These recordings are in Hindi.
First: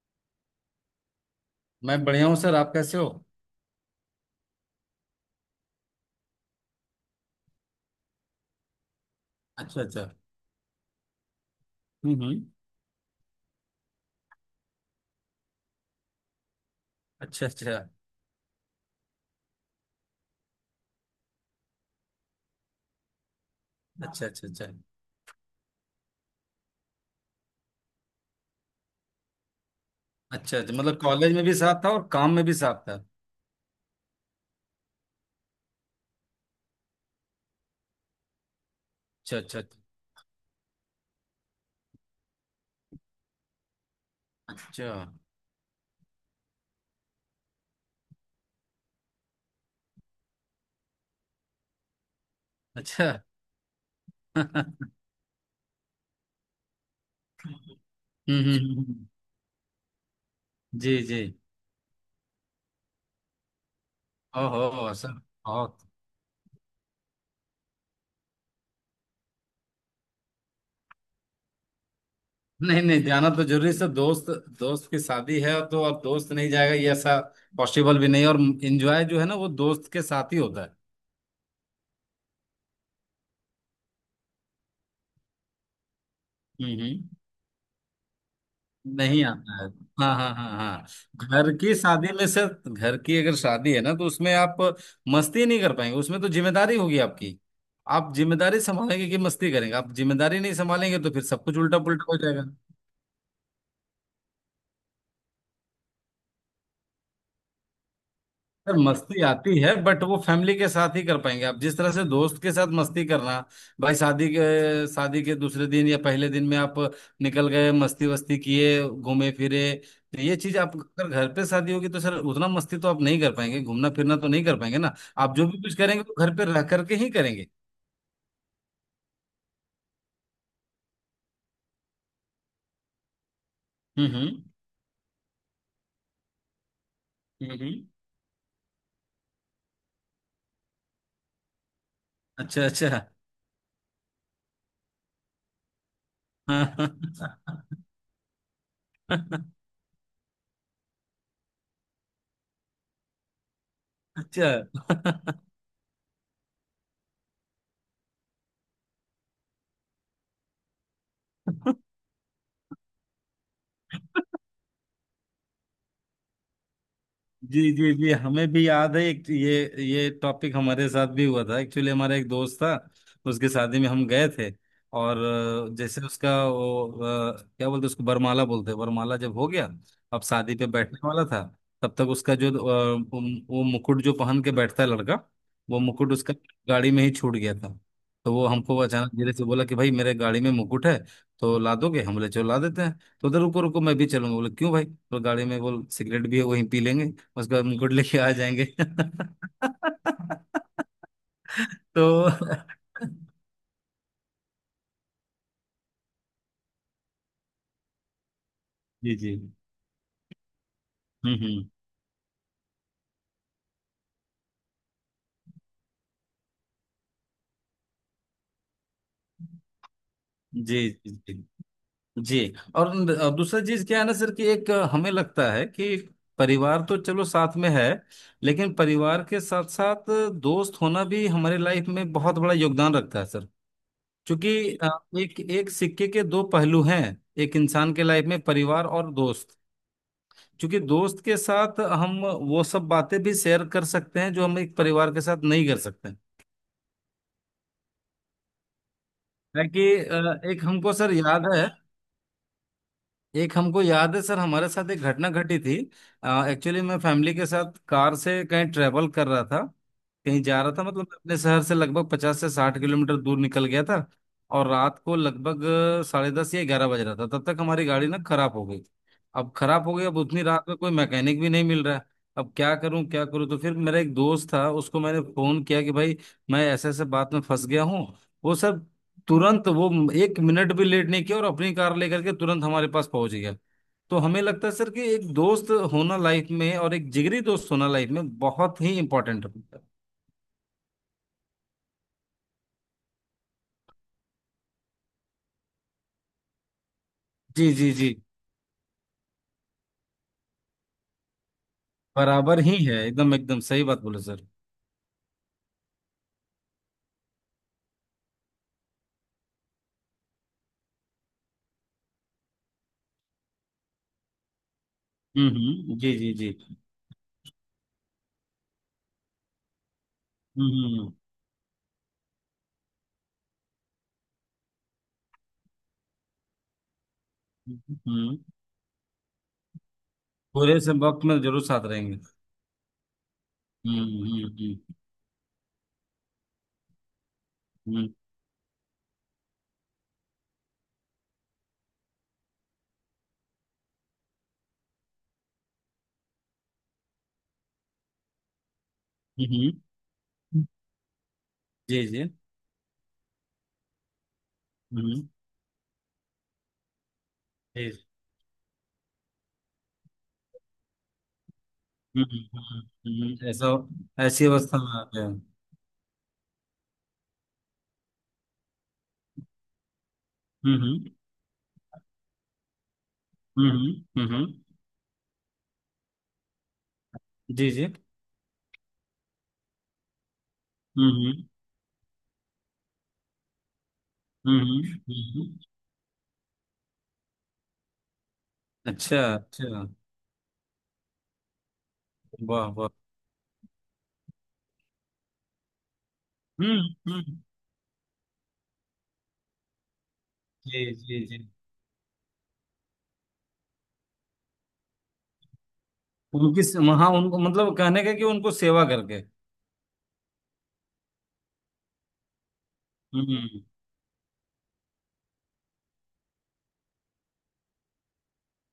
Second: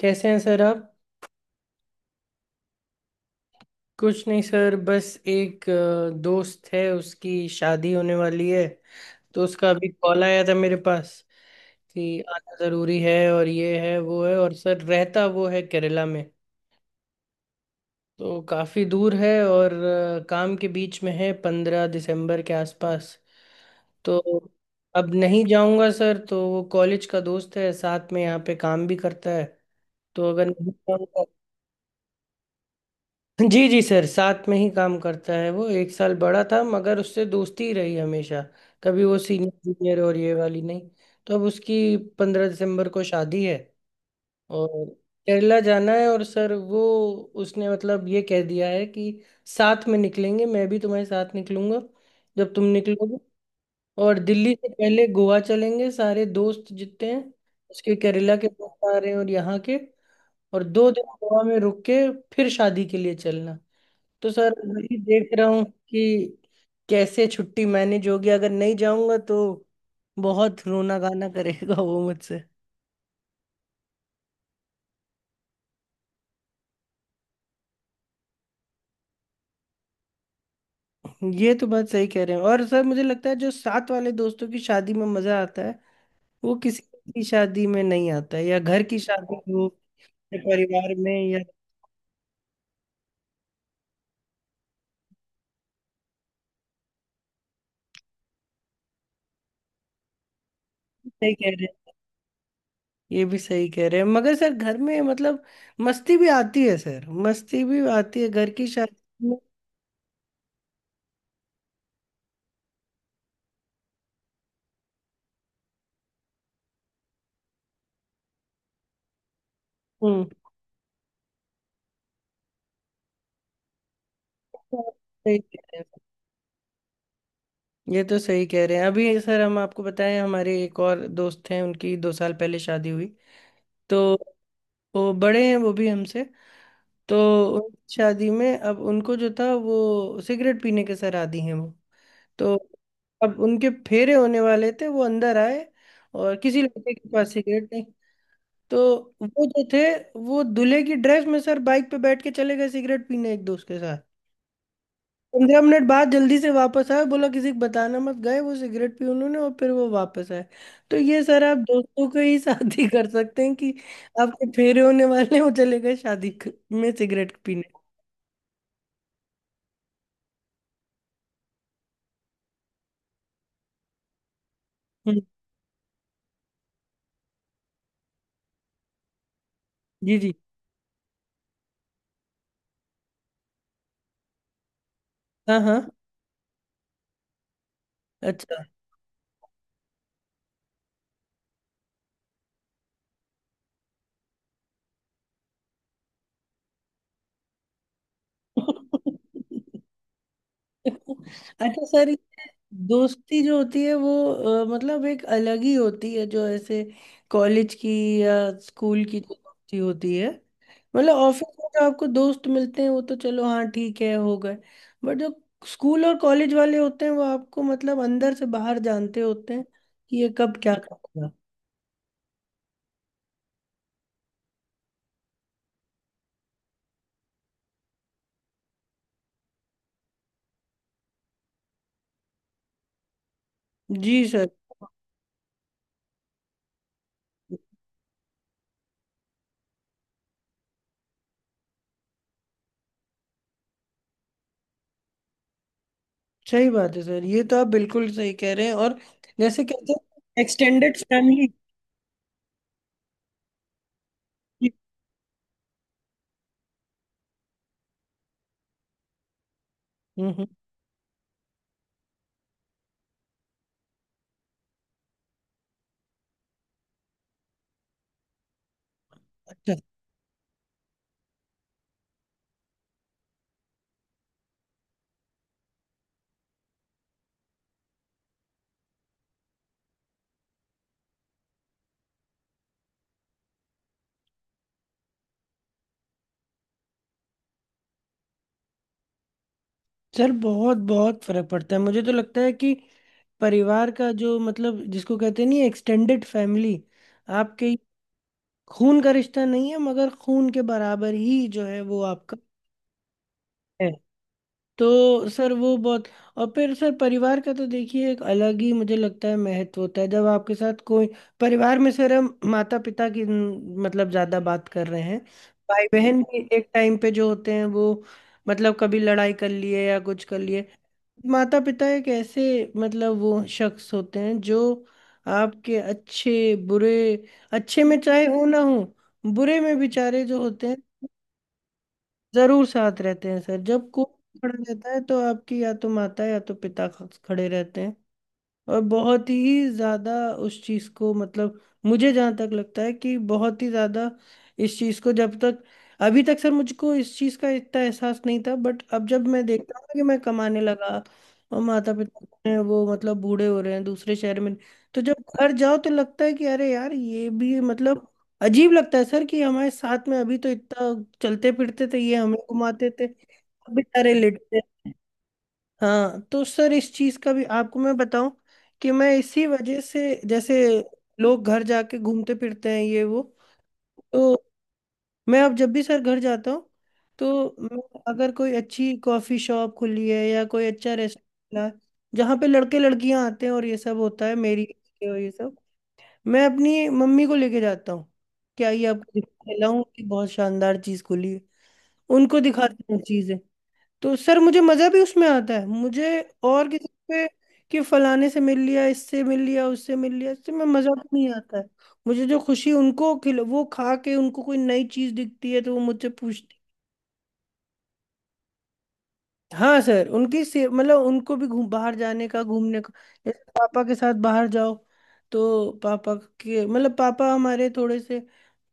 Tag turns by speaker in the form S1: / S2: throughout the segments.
S1: कैसे हैं सर आप?
S2: मैं बढ़िया हूँ सर। आप कैसे हो?
S1: कुछ नहीं सर, बस एक दोस्त है, उसकी शादी होने वाली है। तो उसका
S2: अच्छा,
S1: अभी
S2: अच्छा।
S1: कॉल आया था मेरे पास
S2: हम्म,
S1: कि
S2: हम्म।
S1: आना ज़रूरी है और ये है वो है, और सर रहता वो है केरला में।
S2: अच्छा अच्छा
S1: तो काफ़ी दूर है, और काम के बीच में है, 15 दिसंबर के आसपास। तो
S2: अच्छा, अच्छा, अच्छा।
S1: अब नहीं जाऊंगा सर। तो वो कॉलेज का दोस्त है, साथ में यहाँ पे काम भी करता है। तो अगर
S2: अच्छा,
S1: नहीं
S2: अच्छा। मतलब
S1: जाऊंगा।
S2: कॉलेज में भी साथ था और काम में भी साथ था।
S1: जी जी सर, साथ में ही काम करता है। वो 1 साल बड़ा था मगर उससे दोस्ती ही रही हमेशा, कभी वो
S2: अच्छा।
S1: सीनियर
S2: अच्छा।
S1: जूनियर और ये वाली नहीं। तो अब उसकी 15 दिसंबर को शादी है और
S2: अच्छा।
S1: केरला जाना है। और सर वो उसने मतलब ये कह दिया है कि साथ में निकलेंगे, मैं भी तुम्हारे साथ निकलूंगा जब तुम
S2: अच्छा।
S1: निकलोगे। और दिल्ली से
S2: हम्म,
S1: पहले गोवा चलेंगे सारे दोस्त जितने हैं, उसके केरला के दोस्त आ
S2: हम्म।
S1: रहे हैं और यहाँ के, और दो
S2: जी,
S1: दिन
S2: जी।
S1: गोवा में रुक के फिर शादी के लिए चलना। तो सर
S2: ओहो
S1: वही
S2: सर,
S1: देख रहा हूँ
S2: बहुत।
S1: कि कैसे छुट्टी मैनेज होगी, अगर नहीं जाऊंगा तो बहुत रोना गाना करेगा वो मुझसे।
S2: नहीं, नहीं, जाना तो जरूरी सर दोस्त। दोस्त की शादी है तो अब दोस्त नहीं जाएगा ये ऐसा पॉसिबल भी नहीं। और एंजॉय जो है ना वो दोस्त के साथ ही होता है।
S1: ये तो बात सही कह रहे हैं। और सर मुझे लगता है जो साथ वाले दोस्तों की शादी में मजा आता है वो
S2: हम्म,
S1: किसी
S2: हम्म।
S1: की शादी में नहीं आता है, या घर की
S2: नहीं
S1: शादी
S2: आता
S1: हो
S2: है। हाँ, हाँ,
S1: या
S2: हाँ, हाँ।
S1: परिवार में या
S2: घर की शादी में से। घर की अगर शादी है ना तो उसमें आप मस्ती नहीं कर पाएंगे, उसमें तो जिम्मेदारी होगी आपकी। आप जिम्मेदारी संभालेंगे कि मस्ती करेंगे? आप जिम्मेदारी नहीं संभालेंगे तो फिर
S1: सही
S2: सब
S1: कह
S2: कुछ
S1: रहे
S2: उल्टा
S1: हैं।
S2: पुल्टा हो जाएगा।
S1: ये भी सही कह रहे हैं मगर सर घर में मतलब मस्ती भी आती है सर, मस्ती भी आती है घर की
S2: सर मस्ती
S1: शादी में।
S2: आती है बट वो फैमिली के साथ ही कर पाएंगे। आप जिस तरह से दोस्त के साथ मस्ती करना भाई, शादी के दूसरे दिन या पहले दिन में आप निकल गए, मस्ती वस्ती किए, घूमे फिरे। तो
S1: हम्म,
S2: ये चीज आप अगर घर पे शादी होगी तो सर उतना मस्ती तो आप नहीं कर पाएंगे, घूमना फिरना तो नहीं कर पाएंगे ना। आप
S1: सही
S2: जो भी
S1: कह
S2: कुछ
S1: रहे हैं।
S2: करेंगे तो घर पे रह करके ही करेंगे।
S1: ये तो सही कह रहे हैं। अभी सर हम आपको बताएं, हमारे एक और दोस्त हैं, उनकी 2 साल पहले शादी हुई। तो
S2: हम्म, हम्म,
S1: वो बड़े हैं वो भी हमसे। तो
S2: हम्म,
S1: उनकी शादी में अब उनको जो था वो सिगरेट पीने के सर आदी हैं वो। तो
S2: अच्छा, अच्छा।
S1: अब उनके फेरे होने वाले थे, वो अंदर आए और किसी
S2: हाँ।
S1: लड़के के पास सिगरेट नहीं। तो वो जो थे, वो दूल्हे की ड्रेस में सर बाइक पे बैठ के चले गए सिगरेट पीने एक दोस्त के साथ।
S2: अच्छा।
S1: 15 मिनट बाद जल्दी से वापस आए, बोला किसी को बताना मत, गए वो सिगरेट पी उन्होंने और फिर वो वापस आए। तो ये सर आप दोस्तों के ही साथ ही कर सकते हैं कि आपके फेरे होने वाले हैं, वो चले गए शादी में सिगरेट
S2: जी,
S1: पीने।
S2: जी, जी। हमें भी याद है एक ये टॉपिक हमारे साथ भी हुआ था एक्चुअली। हमारा एक दोस्त था, उसकी शादी में हम गए थे। और
S1: हम्म,
S2: जैसे उसका वो क्या बोलते उसको बरमाला बोलते हैं, बरमाला जब हो गया,
S1: जी
S2: अब
S1: जी।
S2: शादी पे बैठने वाला था। तब तक उसका जो वो मुकुट जो पहन के बैठता है लड़का,
S1: हाँ
S2: वो
S1: हाँ।
S2: मुकुट उसका गाड़ी में ही छूट गया था। तो वो
S1: अच्छा
S2: हमको अचानक धीरे से बोला कि भाई मेरे गाड़ी में मुकुट है, तो ला दोगे? हम बोले चलो ला देते हैं। तो उधर रुको रुको, मैं भी चलूंगा, बोले क्यों भाई, तो गाड़ी में बोल सिगरेट भी है वहीं पी लेंगे, उसको हम गुड लेके आ जाएंगे।
S1: अच्छा
S2: तो
S1: सर ये दोस्ती जो होती है वो मतलब एक अलग ही होती है, जो ऐसे कॉलेज की या स्कूल
S2: जी,
S1: की जो
S2: जी।
S1: दोस्ती होती है। मतलब
S2: हम्म,
S1: ऑफिस में
S2: हम्म।
S1: जो आपको दोस्त मिलते हैं वो तो चलो हाँ ठीक है हो गए। बट जो स्कूल और कॉलेज वाले होते हैं वो आपको मतलब अंदर से बाहर जानते होते हैं कि ये कब क्या
S2: जी, जी,
S1: करेगा।
S2: जी, जी। और दूसरा चीज क्या है ना सर, कि एक हमें लगता है कि परिवार तो चलो साथ में है, लेकिन परिवार के साथ साथ दोस्त होना भी हमारे लाइफ में बहुत बड़ा योगदान रखता है सर।
S1: जी सर।
S2: क्योंकि अ, एक एक सिक्के के दो पहलू हैं, एक इंसान के लाइफ में परिवार और दोस्त। क्योंकि दोस्त के साथ हम वो सब बातें भी शेयर कर सकते हैं जो हम एक परिवार के साथ नहीं कर सकते हैं।
S1: सही बात है सर, ये तो आप बिल्कुल सही कह रहे हैं और जैसे
S2: है कि
S1: कहते हैं
S2: एक हमको
S1: एक्सटेंडेड
S2: सर याद
S1: फैमिली।
S2: है, एक हमको याद है सर हमारे साथ एक घटना घटी थी। एक्चुअली मैं फैमिली के साथ कार से कहीं ट्रेवल कर रहा था,
S1: हम्म,
S2: कहीं जा रहा था। मतलब मैं अपने शहर से लगभग 50 से 60 किलोमीटर दूर निकल गया था। और रात को लगभग 10:30 या 11 बज रहा था, तब तक हमारी गाड़ी ना खराब हो गई। अब खराब हो गई, अब उतनी रात में कोई मैकेनिक भी नहीं मिल रहा है। अब क्या करूं क्या करूं। तो फिर मेरा एक दोस्त था, उसको मैंने फोन किया कि भाई मैं ऐसे ऐसे बात में फंस गया हूं। वो सर तुरंत वो 1 मिनट भी लेट नहीं किया और अपनी कार लेकर के तुरंत हमारे पास पहुंच गया। तो हमें लगता है सर कि एक दोस्त होना लाइफ में और एक जिगरी दोस्त होना लाइफ में बहुत ही इम्पोर्टेंट है।
S1: सर बहुत बहुत फर्क पड़ता है। मुझे तो लगता है कि परिवार का जो मतलब जिसको कहते नहीं, एक्सटेंडेड फैमिली,
S2: जी,
S1: आपके
S2: जी, जी।
S1: खून का रिश्ता नहीं है मगर खून के बराबर ही जो है वो आपका
S2: बराबर ही है, एकदम एकदम सही
S1: है।
S2: बात बोले सर।
S1: तो सर वो बहुत। और फिर सर परिवार का तो देखिए एक अलग ही मुझे लगता है महत्व होता है जब आपके साथ कोई परिवार में। सर हम माता पिता की न, मतलब ज्यादा बात कर रहे हैं।
S2: हम्म,
S1: भाई
S2: हम्म। जी,
S1: बहन
S2: जी,
S1: भी
S2: जी।
S1: एक टाइम पे जो होते हैं वो, मतलब कभी लड़ाई कर लिए या कुछ कर लिए।
S2: हम्म, हम्म,
S1: माता पिता एक ऐसे, मतलब वो शख्स होते हैं जो आपके अच्छे बुरे,
S2: हम्म,
S1: अच्छे में
S2: हम्म,
S1: चाहे
S2: हम्म।
S1: हो ना हो, बुरे में बेचारे जो होते हैं
S2: पूरे से वक्त में जरूर साथ रहेंगे।
S1: जरूर साथ रहते हैं सर। जब
S2: हम्म,
S1: कोई
S2: हम्म,
S1: खड़ा रहता
S2: हम्म,
S1: है तो आपकी या तो माता या तो पिता खड़े रहते हैं।
S2: हम्म,
S1: और बहुत ही ज़्यादा उस चीज़ को मतलब, मुझे जहाँ तक लगता है कि बहुत ही ज़्यादा इस चीज़ को जब तक, अभी तक सर मुझको इस चीज़ का इतना एहसास नहीं था, बट अब जब मैं
S2: हम्म, हम्म,
S1: देखता
S2: हम्म।
S1: हूँ कि मैं कमाने लगा और माता
S2: जी, जी।
S1: पिता
S2: हम्म,
S1: ने वो मतलब बूढ़े हो रहे हैं दूसरे शहर में, तो जब
S2: हम्म।
S1: घर जाओ तो लगता है कि अरे यार ये भी
S2: जी।
S1: मतलब अजीब लगता है सर कि हमारे साथ में अभी तो इतना चलते फिरते थे, ये
S2: हम्म,
S1: हमें घुमाते थे, अब बेचारे
S2: ऐसा, ऐसी
S1: लेटते
S2: अवस्था में
S1: हैं।
S2: आते हैं।
S1: हाँ तो सर इस चीज का भी आपको मैं बताऊं कि मैं इसी वजह से, जैसे
S2: हम्म, हम्म,
S1: लोग घर जाके घूमते फिरते हैं ये वो,
S2: हम्म, हम्म,
S1: तो मैं अब जब भी सर घर जाता हूँ तो
S2: जी, जी।
S1: मैं अगर कोई अच्छी कॉफी शॉप खुली है या कोई अच्छा
S2: हम्म,
S1: रेस्टोरेंट है जहाँ पे लड़के लड़कियां आते हैं और ये सब होता है मेरी,
S2: हम्म, हम्म,
S1: और ये
S2: हम्म,
S1: सब
S2: हम्म।
S1: मैं अपनी मम्मी को लेके जाता हूँ। क्या ये
S2: अच्छा,
S1: आपको दिखाऊं
S2: अच्छा।
S1: कि बहुत शानदार चीज खुली है, उनको
S2: वाह, वाह।
S1: दिखाता हूँ। तो सर मुझे मजा भी उसमें आता है, मुझे और
S2: हम्म,
S1: किसी पे
S2: हम्म।
S1: कि फलाने से मिल लिया, इससे मिल लिया, उससे मिल लिया इससे मैं
S2: जी,
S1: मजा भी
S2: जी,
S1: नहीं
S2: जी।
S1: आता है। मुझे जो खुशी उनको खिल वो खा के उनको कोई नई चीज दिखती है तो वो मुझसे पूछती।
S2: उनकी वहाँ उनको मतलब कहने का कि उनको सेवा करके।
S1: हाँ सर उनकी से मतलब उनको भी घूम बाहर जाने का घूमने का। जैसे
S2: हम्म।
S1: पापा के साथ बाहर जाओ तो पापा के मतलब, पापा हमारे थोड़े से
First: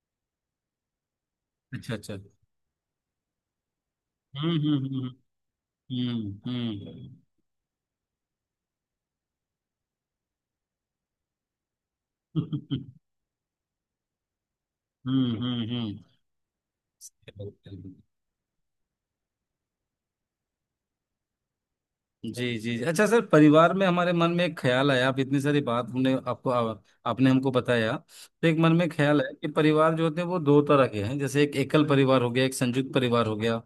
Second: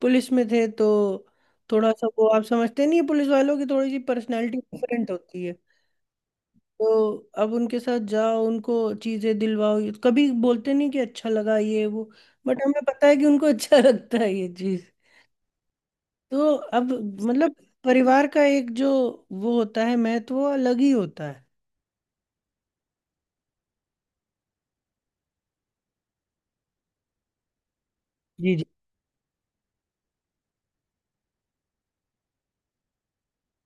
S1: पुलिस में थे, तो थोड़ा
S2: अच्छा,
S1: सा
S2: अच्छा।
S1: वो आप समझते नहीं है, पुलिस वालों की थोड़ी सी पर्सनैलिटी
S2: हम्म, हम्म,
S1: डिफरेंट होती है।
S2: हम्म। हम्म, हम्म।
S1: तो अब उनके साथ जाओ उनको चीजें दिलवाओ, कभी बोलते नहीं कि अच्छा लगा ये वो, बट हमें पता है कि उनको अच्छा लगता है ये चीज।
S2: हम्म, हम्म,
S1: तो अब मतलब
S2: हम्म।
S1: परिवार का एक जो वो होता है महत्व वो अलग ही होता है।
S2: जी, जी, जी। अच्छा सर, परिवार में हमारे मन में एक ख्याल आया, आप इतनी सारी बात हमने आपको आपने हमको बताया, तो
S1: जी
S2: एक
S1: जी।
S2: मन में ख्याल है कि परिवार जो होते हैं वो दो तरह के हैं। जैसे एक एकल परिवार हो गया, एक संयुक्त परिवार हो गया।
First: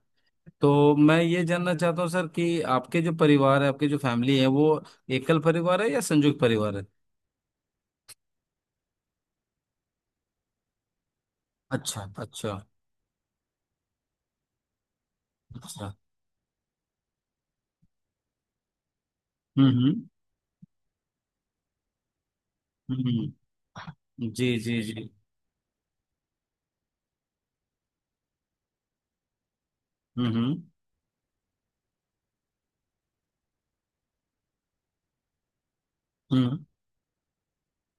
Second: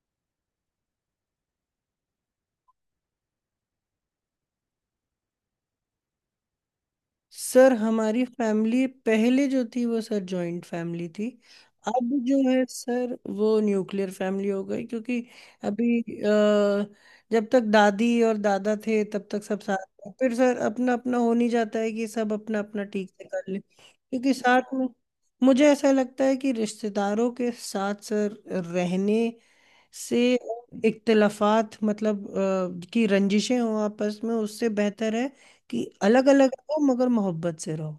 S2: तो मैं ये जानना चाहता हूँ सर कि आपके जो परिवार है, आपके जो फैमिली है, वो एकल परिवार है या संयुक्त परिवार है?
S1: सर हमारी फैमिली पहले जो थी वो सर जॉइंट फैमिली थी।
S2: अच्छा,
S1: अब जो
S2: अच्छा,
S1: है सर वो न्यूक्लियर फैमिली हो गई, क्योंकि
S2: अच्छा।
S1: अभी जब तक दादी और दादा थे तब तक सब साथ
S2: हम्म,
S1: थे। फिर सर अपना अपना हो नहीं जाता है कि सब अपना अपना ठीक से
S2: हम्म,
S1: कर ले
S2: हम्म।
S1: क्योंकि
S2: जी,
S1: साथ
S2: जी,
S1: में
S2: जी।
S1: मुझे ऐसा लगता है कि रिश्तेदारों के साथ सर रहने से
S2: हम्म,
S1: इख्तलाफात मतलब की रंजिशें हों आपस में, उससे बेहतर है कि अलग अलग
S2: हम्म,
S1: रहो मगर मोहब्बत से रहो।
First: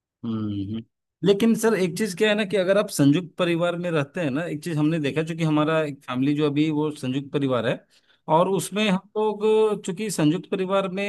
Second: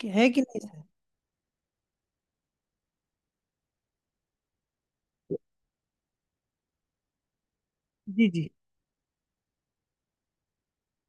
S1: कि है कि नहीं
S2: हम्म।
S1: सर।
S2: लेकिन सर एक चीज क्या है ना, कि अगर आप संयुक्त परिवार में रहते हैं ना, एक चीज हमने देखा। चूंकि हमारा एक फैमिली जो अभी वो संयुक्त परिवार है,
S1: जी जी।
S2: और उसमें हम लोग, चूंकि संयुक्त परिवार में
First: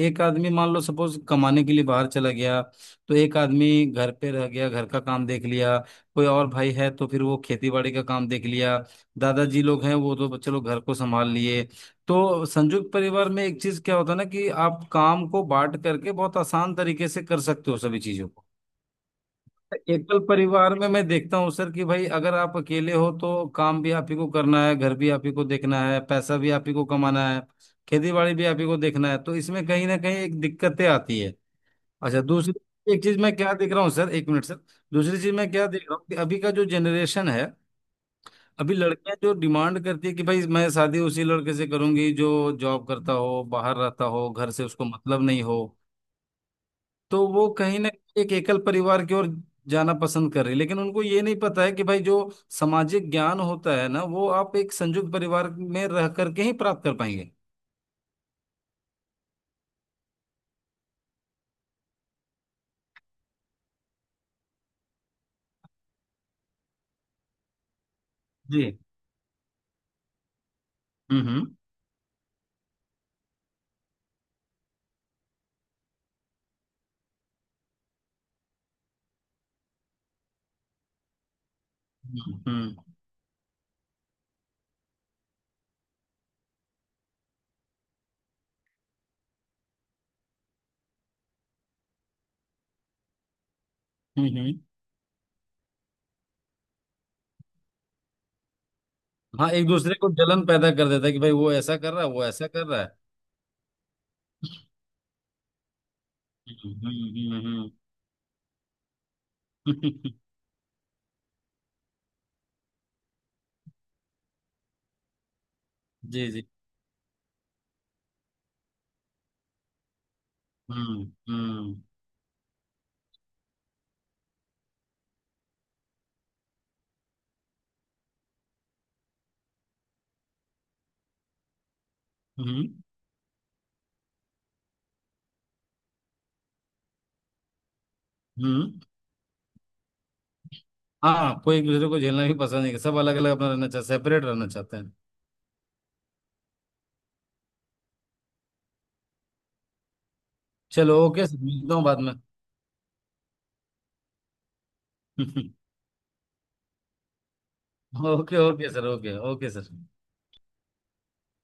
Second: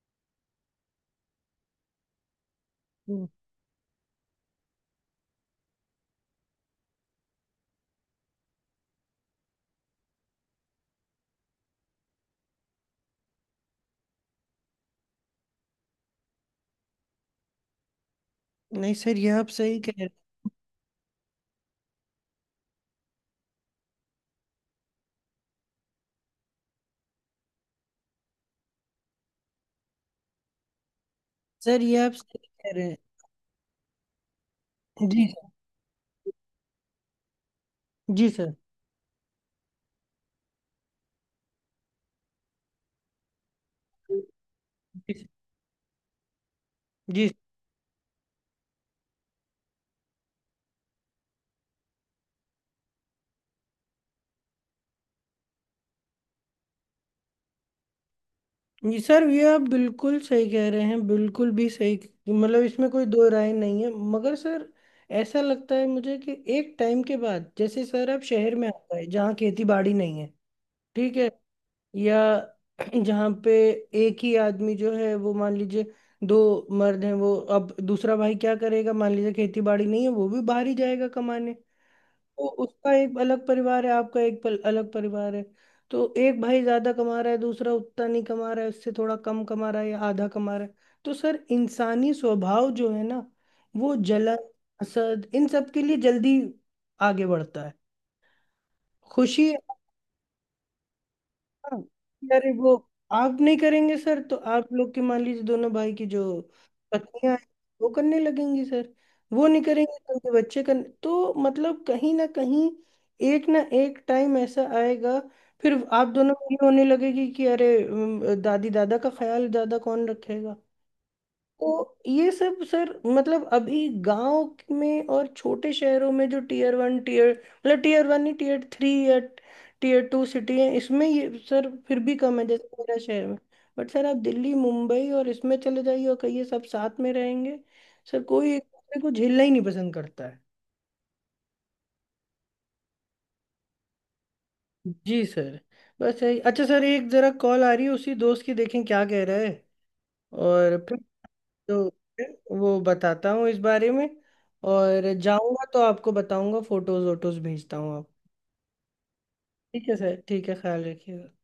S2: एक आदमी मान लो सपोज कमाने के लिए बाहर चला गया, तो
S1: हम्म,
S2: एक आदमी घर पे रह गया, घर का काम देख लिया। कोई और भाई है तो फिर वो खेती बाड़ी का काम देख लिया। दादाजी लोग हैं, वो तो चलो घर को संभाल लिए। तो संयुक्त परिवार में एक चीज क्या होता है ना, कि आप काम को बांट करके बहुत आसान तरीके से कर सकते हो सभी चीजों को।
S1: नहीं सर ये आप सही कह रहे हैं।
S2: एकल परिवार में मैं देखता हूँ सर कि भाई, अगर आप अकेले हो तो काम भी आप ही को करना है, घर भी आप ही को देखना है, पैसा भी आप ही को कमाना है, खेती बाड़ी भी आप ही को देखना है। तो इसमें कहीं ना कहीं एक दिक्कतें आती है।
S1: सर ये आप
S2: अच्छा,
S1: सही
S2: दूसरी
S1: कह रहे हैं।
S2: एक चीज मैं क्या देख रहा हूँ सर, 1 मिनट सर। दूसरी
S1: जी
S2: चीज
S1: सर।
S2: मैं क्या देख रहा हूँ कि अभी का जो जनरेशन है,
S1: जी सर।
S2: अभी लड़कियां जो डिमांड करती है कि भाई मैं शादी उसी लड़के से करूंगी जो जॉब करता हो, बाहर रहता
S1: जी
S2: हो, घर से उसको मतलब
S1: सर।
S2: नहीं हो। तो
S1: जी सर।
S2: वो कहीं ना कहीं एक एकल परिवार की ओर जाना पसंद कर रही है। लेकिन उनको ये नहीं पता है कि भाई, जो सामाजिक ज्ञान होता है ना, वो आप एक संयुक्त परिवार में रह करके ही प्राप्त कर पाएंगे।
S1: जी सर, ये आप बिल्कुल सही कह रहे हैं, बिल्कुल भी सही। मतलब इसमें कोई दो राय नहीं है मगर सर ऐसा लगता है मुझे कि एक टाइम के बाद जैसे सर आप शहर में आ
S2: जी।
S1: गए जहाँ खेती बाड़ी नहीं है, ठीक
S2: हम्म,
S1: है,
S2: हम्म,
S1: या जहाँ पे एक ही आदमी जो है वो मान लीजिए दो मर्द हैं, वो अब दूसरा भाई क्या करेगा, मान लीजिए खेती बाड़ी नहीं है वो भी बाहर ही जाएगा कमाने। तो
S2: हम्म,
S1: उसका एक अलग परिवार है, आपका एक अलग परिवार है। तो एक भाई ज्यादा कमा रहा है, दूसरा उतना नहीं कमा रहा है, उससे थोड़ा कम कमा रहा है या आधा कमा रहा है। तो सर इंसानी स्वभाव जो है ना, वो
S2: हम्म,
S1: जलन हसद इन सब के लिए जल्दी आगे बढ़ता है, खुशी।
S2: हाँ, एक दूसरे को जलन पैदा कर देता है कि भाई, वो ऐसा
S1: हाँ,
S2: कर रहा है, वो ऐसा
S1: अरे
S2: कर
S1: वो
S2: रहा है।
S1: आप नहीं करेंगे सर तो आप लोग के मान लीजिए दोनों भाई की जो
S2: हम्म, हम्म,
S1: पत्नियां हैं,
S2: हम्म।
S1: वो करने लगेंगी सर। वो नहीं करेंगे
S2: हम्म।
S1: तो उनके बच्चे कर, तो मतलब कहीं ना कहीं एक ना एक टाइम ऐसा आएगा, फिर आप
S2: जी,
S1: दोनों
S2: जी।
S1: में ये होने लगेगी कि अरे दादी दादा का ख्याल ज्यादा कौन रखेगा।
S2: हम्म, हम्म,
S1: तो ये सब सर मतलब अभी गांव में और छोटे शहरों में जो टीयर 1 टीयर मतलब टीयर 1 ही टीयर 3 या टीयर 2 सिटी है इसमें ये सर फिर भी कम है जैसे
S2: हम्म,
S1: मेरा शहर में। बट सर आप दिल्ली मुंबई और इसमें चले जाइए और कहिए सब साथ में रहेंगे, सर कोई एक
S2: हम्म।
S1: दूसरे को झेलना ही नहीं पसंद करता है।
S2: हाँ, कोई एक दूसरे को झेलना भी पसंद नहीं है, सब अलग अलग अपना रहना चाहते, सेपरेट रहना चाहते हैं।
S1: जी सर। बस यही। अच्छा सर एक जरा कॉल आ रही है उसी दोस्त की, देखें क्या कह रहा है और फिर
S2: चलो ओके, मिलता हूँ
S1: तो
S2: बाद
S1: वो बताता हूँ इस बारे में। और
S2: में।
S1: जाऊंगा तो आपको बताऊंगा, फोटोज वोटोज भेजता हूँ आप।
S2: Okay, okay sir. Okay, okay sir.
S1: ठीक है सर, ठीक है, ख्याल रखिएगा।